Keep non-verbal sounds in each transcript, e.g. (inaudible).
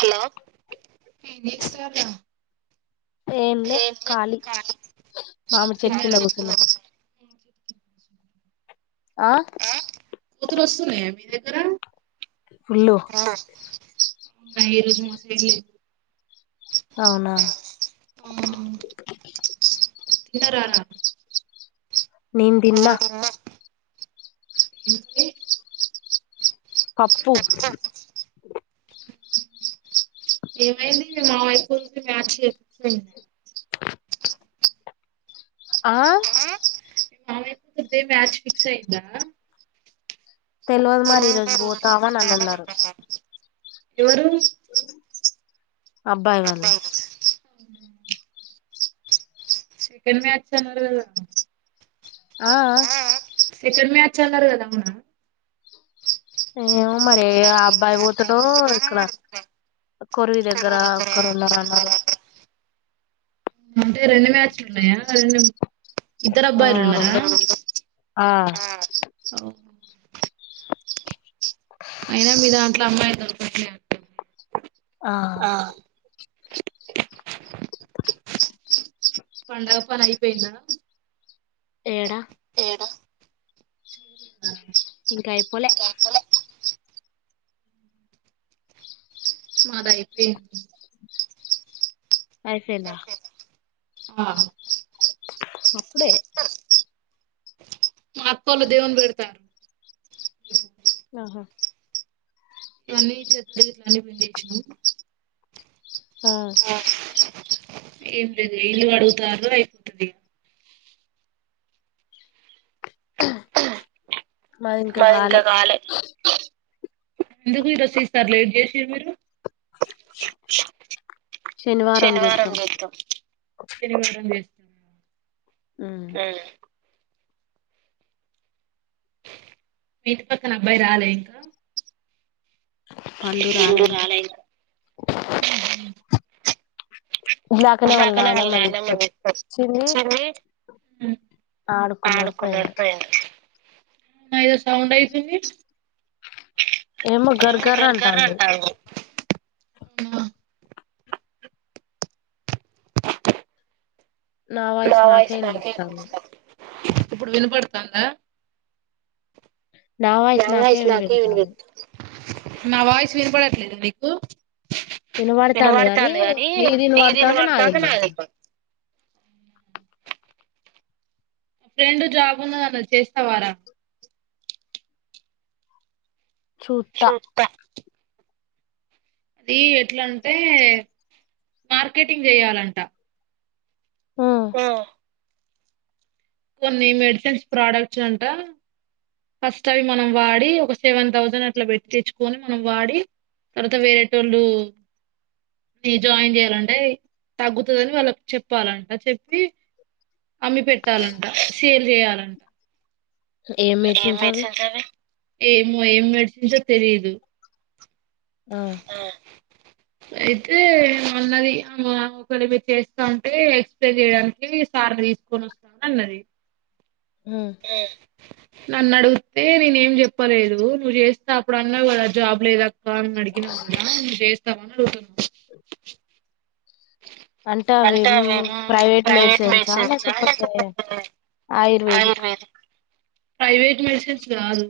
Hello! ఎంలే కాలి మామిడి తిన్నారా చెట్టుకింద కూర్చున్నాను ఆ కోతులొస్తున్నయ మీ దగ్గరా ఫుల్లు అవునా ఈ రోజు మా సైడ్ లేవు. అవునా అవునా తిన్నరార నేన్ తిన్న. ఏం కర్రీ పప్పు ఈ మా ఐకుల్కి మ్యాచ్ (unintelligible) ఆ అఅయితే మ్యాచ్ ఫిక్సైందా తెల్వదు మరి ఈరోజు పోతావా అని అన్నారు ఎవరు? అబ్బాయి వాళ్ళు సెకండ్ మ్యాచ్ అన్నరు గదా ఆ సెకండ్ మ్యాచ్ అన్నరు గదా అవునా ఏమో మరి ఏ అబ్బాయి పోతడో ఇక్కడ కొర్వి దగ్గర ఒక్కర్ ఉండరన్నరు. అంటే రెండు మ్యాచ్లున్నయా రెండు ఆ ఇద్దరబ్బాయిలు ఉన్నరా? రెండు ఆ సౌం అయినా మీ దాంట్ల అమ్మాయిల్ దొరకట్లే అంటుంది. ఆ పండగ పన్ అయిపోయిందా? ఏడ ఏడ ఇంకా అయిపోలె మాదైపోయింది. అయిపోయింద ఆ అప్పుడే మా అక్కోళ్ళు దేవున్ పెడ్తాన్రు. ఆహా ఇవన్నీ చెద్దర్ గిట్ల అన్నీ పిండేస్నం. ఆ ఏం లేదు ఇల్లు గడుగుతాంరు అయిపోతది మాది ఇంకా మాదింక కాలే ఎందుకు ఈసారి లేట్ జేసిన్ మీరు శనివారం జేత్తం. ఆ మీ ఇంటి పక్కన అబ్బాయి రాలే ఇంకా పండు ఏందో ఇంకా రాలే ఇంక ఇందాకల వాళ్ళ నాయనమ్మ వ వచ్ వచ్చింది. పాడుకున్నడ్ పోయిండు. అ ఏదో సౌండ్ అయితుంది. ఏమో గర్గర్ గర్ గర్ అంటాంది అంటంది. నా వాయిస్ నాకే ఇన్పిస్తన్ తందా నా వాయిస్ నాకే వినపడుతుంది వినబడతాంది గానీ వినబడుతుంది గనీ నీది వినబడతాంది ఇనవడుతంది నాది వినబడతాంది ఇనవడుతంది. ఫ్రెండ్ జాబ్ ఉన్నదాన్ని వచ్చేస్నవర చూత్తా సుత్తా అది ఎట్లాంటే మార్కెటింగ్ చేయాలంట ఆ కొన్ని మెడిసిన్స్ ప్రోడక్ట్స్ అంట ఫస్ట్ అవి మనం వాడి ఒక సెవెన్ థౌసండ్ అట్లా పెట్టిచ్చుకొని మనం వాడి తర్వాత వేరేటోళ్ళు ఇ జాయిన్ చెయ్యాలంటే తగ్గుతుందిని వాళ్ళక్ చెప్పాలంట చెప్పి అమ్మి పెట్టాలంట సేల్ చేయాలంట ఏం మెడిసిన్స్ అవి ఆ అయితే అన్నది మామే ఒకవేళ ఒకరీ వేస్తా ఉంటే ఎక్స్ప్లేన్ చేయడానికి సార్ తీసుకొని వస్త అన్నది ఉ నన్ను అడిగితే నేనే ఏం చెప్పలేదు. నువ్వు చేస్తే అప్పుడు అన్నావు జాబ్ లేదక్క అని అడిగీనవ్ జాబ్ నువ్వు జెస్తావా అడుగుతున్న అంటే అవి మ్ ప్రైవేట్ మెడిసిన్స్ లేకపోతే ఆయుర్వేదిక్ ఆయుర్వేద ప్రైవేట్ మెడిసిన్స్ గాదు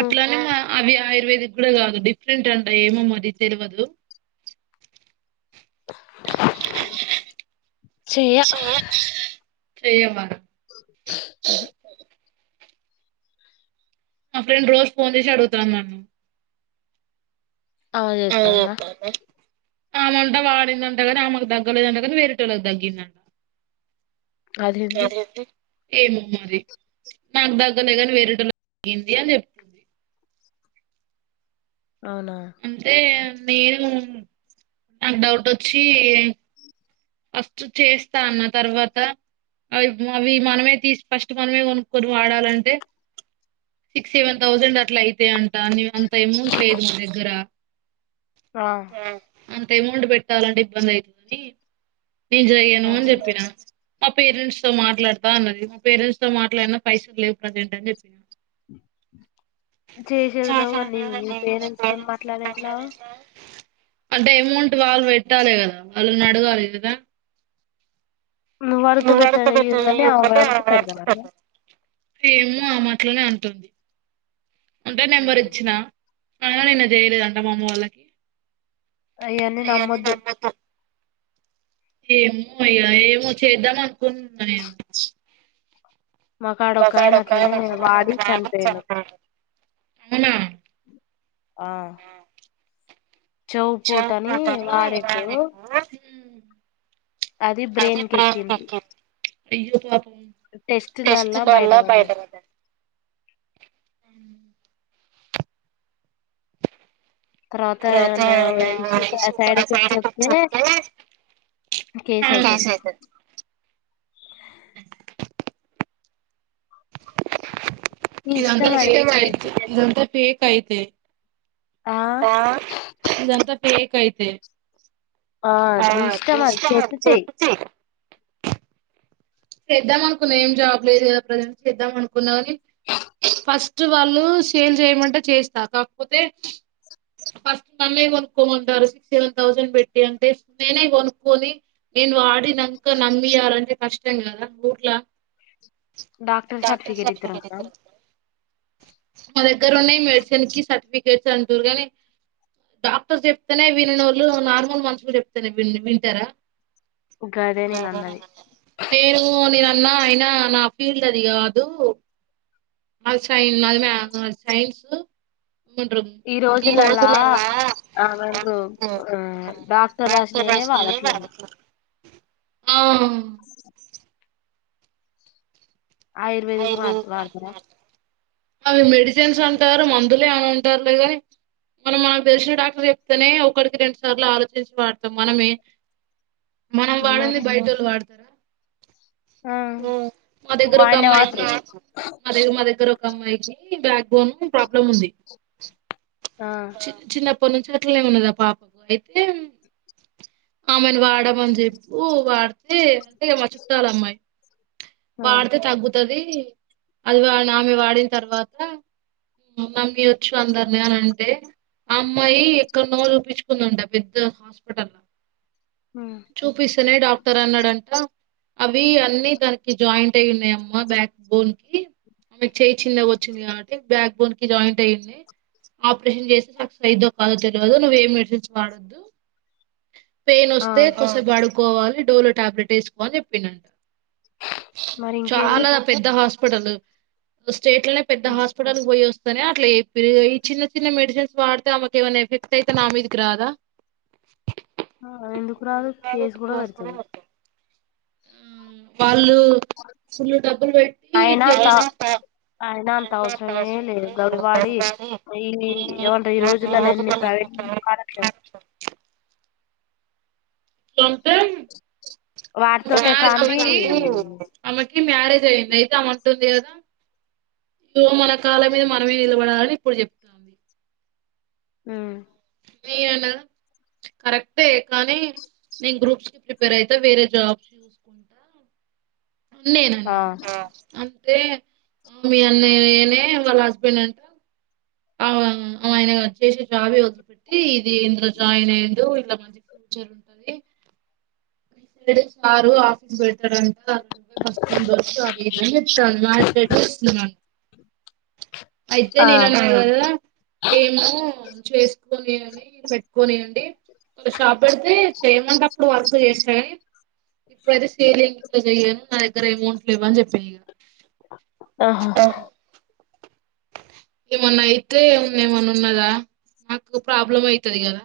అట్లానే మా అవి ఆయుర్వేదిక్ ఇప్పుడు కాదు డిఫరెంట్ అంట ఏమో మరి తెలవదు. చెయా చెయ్యవా ఉహూ మా ఫ్రెండ్ రోజు ఫోన్ చేసి అడుగుతంది నన్ను ఆమె అదే జెతన్ ద చెప్పాలి ఆమంట వాడిందంట కానీ ఆమ్మకు తగ్గలేదంటగానీ వేరేటోల్లకు తగ్గిందంట. అదేంది అదే ఏమ మరి నాకు దగ్గలేగాని వేరేటో తగింది అని చెప్తుంది అవునా అంటే నేను నక్ డౌట్ ఆచ్చి ఫస్ట్ చేస్తాన్న తర్వాత అవి అవి మనమే తీసి ఫస్ట్ మనమే కొను కొని వాడాలంటే సిక్స్ సెవెన్ థౌసండ్ అట్లా యితే అంటా అని అంత ఎమౌంట్ లేదు మా దగ్గర ఆ అంత ఎమౌంట్ పెట్టాలండి ఇబ్బంది అయితదని నేను జగాను అని ఆహా చెప్పినా మా పేరెంట్స్ తో మాట్లాడతా అన్నది మా పేరెంట్స్ తో మాట్లాడిన పైసలు లేవు ప్రజెంట్ అని చెప్పినను చేసేది నువు కానీ నీ నీ పేరెంట్స్ తో మాట్లాడి ఎంటిన అంటే అమౌంట్ వాళ్ళు పెట్టాలి కదా వాళ్ళుని అడగాలీ కదా నువ్ వడుతె పెట్ట ఇని ఆమె అడుతే పెడదాంట్ హేమో ఆమె అట్లనే అంటుంది అంటే నెంబర్ ఇచ్చినా ఐన నిన్న చేయలేదంట మా అమ్మ వాళ్ళకి అయ్యని నమ్మొద్దు ఏమో ఇగ ఏమో చేద్దాం అన్కున్న నేను మాకాడ ఒక బసాడ్ ఆయన ఒక్క అట్లనే వాడి చనిపోయిండు (unintelligible) చూపుటనీ వాడిండు అది బ్రెన్ కెక్కింది అయ్యో పాపం టెస్ట్ లల్లా బయటపడ్డది బయ్టపడ్డది తర్వాత ఏమన్నా నా ఇష్యూస్ సూపర్ అసైడుకి చెప్తే కేస్ ఐతద్ నీ ఇందంత ఇష్టం అది ఫేక్ చేతి ఐతే చెయ్యి. ఇదంతా ఫేక్ ఐతే ఆ ఇదంత ఫేక్ ఐతే ఆ నీ ఇష్టం అది చెత్తే చెయ్ చేద్దం అన్కున్న ఏం జాబ్ లేదు గద ప్రజెంట్ చేద్దాం అన్కున్న గని ఫస్ట్ వాళ్ళు సేల్ చేయమంటే చేస్త కాక్పోతె ఫస్ట్ నన్నే కొనుక్కోమంటరు సిక్స్ సెవెన్ థౌజండ్ బెట్టి అంటే నేనే గొనుక్కొని నెన్ వాడినంక నమ్మియ్యాలంటె కష్టం గద ఊర్ల డాక్టర్ సర్టిఫికేట్ సర్ఫికెట్ ఇత్తరటనా ఇత్తరు మ దెగ్గరున్నై మెడిసన్కి సర్టిఫికేట్స్ అంటుర్రు గని డాక్టర్స్ చెప్తనే విననోళ్ళు నార్మల్ మనుషులు చెప్తే విన్ వింటరా గదే నేనన్నది నేను నేన్ అన్న ఐనా నా ఫీల్డ్ అది గాదు అది సైన్ నాది మా అద్ సైన్స్ ఏమంటరు ఈ ఈరోజులల్లా రోజుల అవ్వ ఆ డాక్టర్ రాశ్నయే వాడట్లేదు అం ఆయుర్వేదిక్ వాడ్ వాడ్తరా అవి మెడిసెన్స్ అంటారు మందులె అని అంటార్లే గాని మనం మనకి దెల్శిన డాక్టర్ చెప్తేనే ఒక్కడ్కి తెలిసినట్టు ఆలోచించుకో వాడతాం మనమే మనం వాడంది మరి బైటోల్లు వాడ్తర ఆ దగ్గర వా ఒక అమ్మాయికి అదె మా దగ్గర ఒక అమ్మాయికి బ్యాక్ బోన్ ప్రాబ్లం ఉంది ఆ చి చిన్నప్ పడ్ నుంచి అట్లనే ఉన్నది ఆ పాపకు అయితే ఆమె వాడమని చెప్పు వాడ్తే అంతే మా చుట్టాలమ్మాయి అ తగ్గుతదీ అది వా ఆమె వాడిన్ తర్వాత నమ్మేయుచ్చు అందర్ని అని అంటె అమ్మాయి ఎక్కడ్నో చూపిచ్చుకుందంట పెద్ద హాస్పెటల్లో ఉమ్. చూపిస్తనే డాక్టర్ అన్నడంట అవ్వి అన్నీ దానికి జాయిన్ ట్టె ఉన్నయ్ అమ్మ బ్యాక్ బోన్ కి అమెకి చేయ్ చిన్నగొచ్చింది కాబట్టి బ్యాక్ బోన్ కి జాయింట్ అయ్యింది ఆప్రేషన్ చేస్తె సక్సెస్ అయిద్దో కాదో తెల్వదు నువ్వే మెడిసిన్స్ వాడొద్దు పైన్ ఆ ఒస్తే కొస్సేప్ బడుకోవాలి డోలో టాబ్లెట్ ఏస్కో అన్ చెప్పిండంట మరి ఇంకేంది చాలా పెద్ద హాస్పిటల్ స్టేట్ లనే పెద్ద హాస్పిటల్గ్ పోయోస్ కనే అట్ల యెప్పిర్రు ఇగ ఈ చిన్న చిన్న మెడిసిన్స్ వాడ్తే ఆమెక్ ఎమన్న ఎఫెక్ట్ ఐతె నా మీదిక్ రాదా ఆ, ఎందుకు ఎందుక్ రాదు కేసు కూడా ఒస్తనే పెడతారు ఒస్తద్ వాళ్ళు ఫుల్లు డబ్బుల్ వెట్టి చేప్ ఐన అంత అవస్రమే లేదు గవివాడి ఈ ఏమంట ఈ రోజులల్లో ఎన్ని ప్రైవేట్ కానట్లేవ్ కొంతెం ఉ వాటితోటే కాంది ఆమెకి ఆమెకి మ్యారేజ్ అయింది అయితే అమంటుంది కదా ఇగో మన కాల మీద మనమే నిలబడాలి ఇప్పుడు చెప్తాంది ఉ నేయన కరెక్టే కానీ నేను గ్రూప్ ప్రిపేర్ అయితా వేరే జాబ్ చూసుకుంటా అని ఆ నేనన్న అన్ టే మీ అన్నయనే వాళ్ళ హస్బెండ్ అంట ఆ ఆయన చేసే జాబే వదిలి పెట్టి ఇది ఇందులో జాయిన్ అయిండు ఇట్లా మంచి జరుతది (unintelligible) సారు ఆఫీస్ బెటర్ అంత ఎ వస్తుండు వస్తది అని చెప్తాన్ నాకెట్ల (unintelligible) అయితే ఆ నేన్ (unintelligible) ఇవ్వాళ ఏమో చేసుకోలేనని పెట్టుకోనిఉంటి షాప్ పెడితే చేయమంటే అప్పుడు వర్క్స్ చేసుడే ఇప్పుడైతే సిలింగ్ ఇట్ల చెయన్ నా దగ్గర అమౌంట్లేవ్ అని చెప్పిండు ఇగ ఆహా ఏమన్నా అయితే ఏమన్నా ఉన్నదా మాకు ప్రాబ్లం అయితది కదా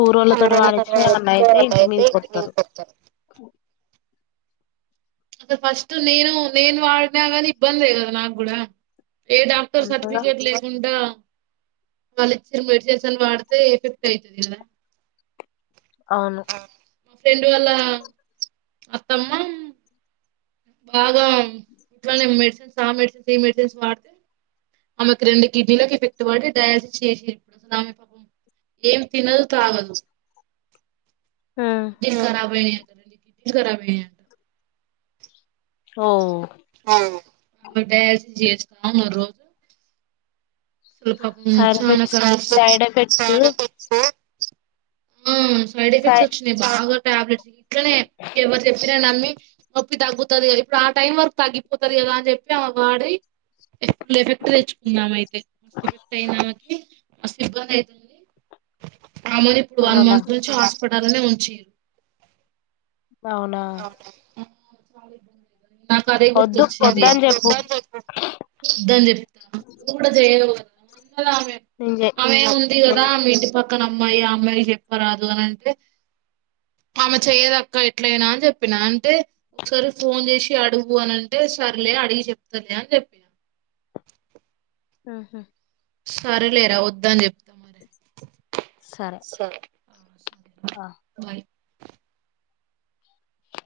ఊరోళ్ళతోటి వాడిచ్చి ఏమన్నా సో, అయితే అలా ఇంటి అయితే మీదికి వస్తారు అంటే ఫస్ట్ నేను నేను వాడిన గాని ఇబ్బందే కదా నాకూడా ఏ డాక్టర్ అంతేగా సర్టిఫికేట్ లేకుండా వాళ్ళ ఇచ్చిన మెడిసన్స్ వాడితే ఎఫెక్ట్ అయితది కదా అవును మా ఫ్రెండ్ వాళ్ళ అత్తమ్మ బాగా ఇట్లానే మెడిసన్స్ ఆ మెడిసన్స్ ఈ మెడిసన్స్ వాడితే ఆమెకు రెండు కిడ్నీలకు ఎఫెక్ట్ పడి డయాసిస్ చేసేన్డు అసలు ఆమె పాపం ఏం తినదు తాగదు ఉమ్. కిడ్నీ కరాబైనయంట రెండు కిడ్నీ కరబేనాయంట ఓ అవును (unintelligible) చేస్తం ఆ రోజు అసలు పాపం సైడ్ చానా ఎఫెక్ట్స్ కష్టం సైడ్ ఎఫెక్ట్స్ ఆ సైడ్ సై ఎఫెక్ట్స్ వచ్చినాయి బాగా టాబ్లెట్స్ ఇట్లనే ఎవరు చెప్పిన నమ్మి నొప్పి తగ్గుతది కదా ఇప్పుడు ఆ టైం వరకు తగ్గిపోతది కదా అని చెప్పి ఆమే వాడి ఇప్పు లెఫెక్ట్ తెచ్చుకుందామే అయితే మస్త్ ఎఫెక్ట్ అయింది ఆమెకి మస్త్ సిబ్బంది ఐతుంది అమెని ఇప్పుడు వన్ అవునా మంత్ నుంచి హాస్పిటల్నే ఉంచ్ చీర్ అవునా నాకు అదే వద్దు గుర్తొచ్చింది వద్దని చెప్పు వద్దని చెప్తా నువ్వు కూడా చేయవు కదా అని అన్నదామె నేను చే అమె ఉంది కదా నేను మీ ఇంటి పక్క క్కన అమ్మాయి ఆ అమ్మాయి చెప్పరాదు అని అంటే ఆమె చేయదక్క ఎట్లయినా చెప్పిన అంటే ఒకసారి ఫోన్ చేసి అడుగు అని అంటే సర్లే అడిగి చెప్తాలే అని చెప్పిన ఉమ్ హు సరేలేరా వద్దని చెప్తా మరి సరే ఆ సరే ఆ బాయ్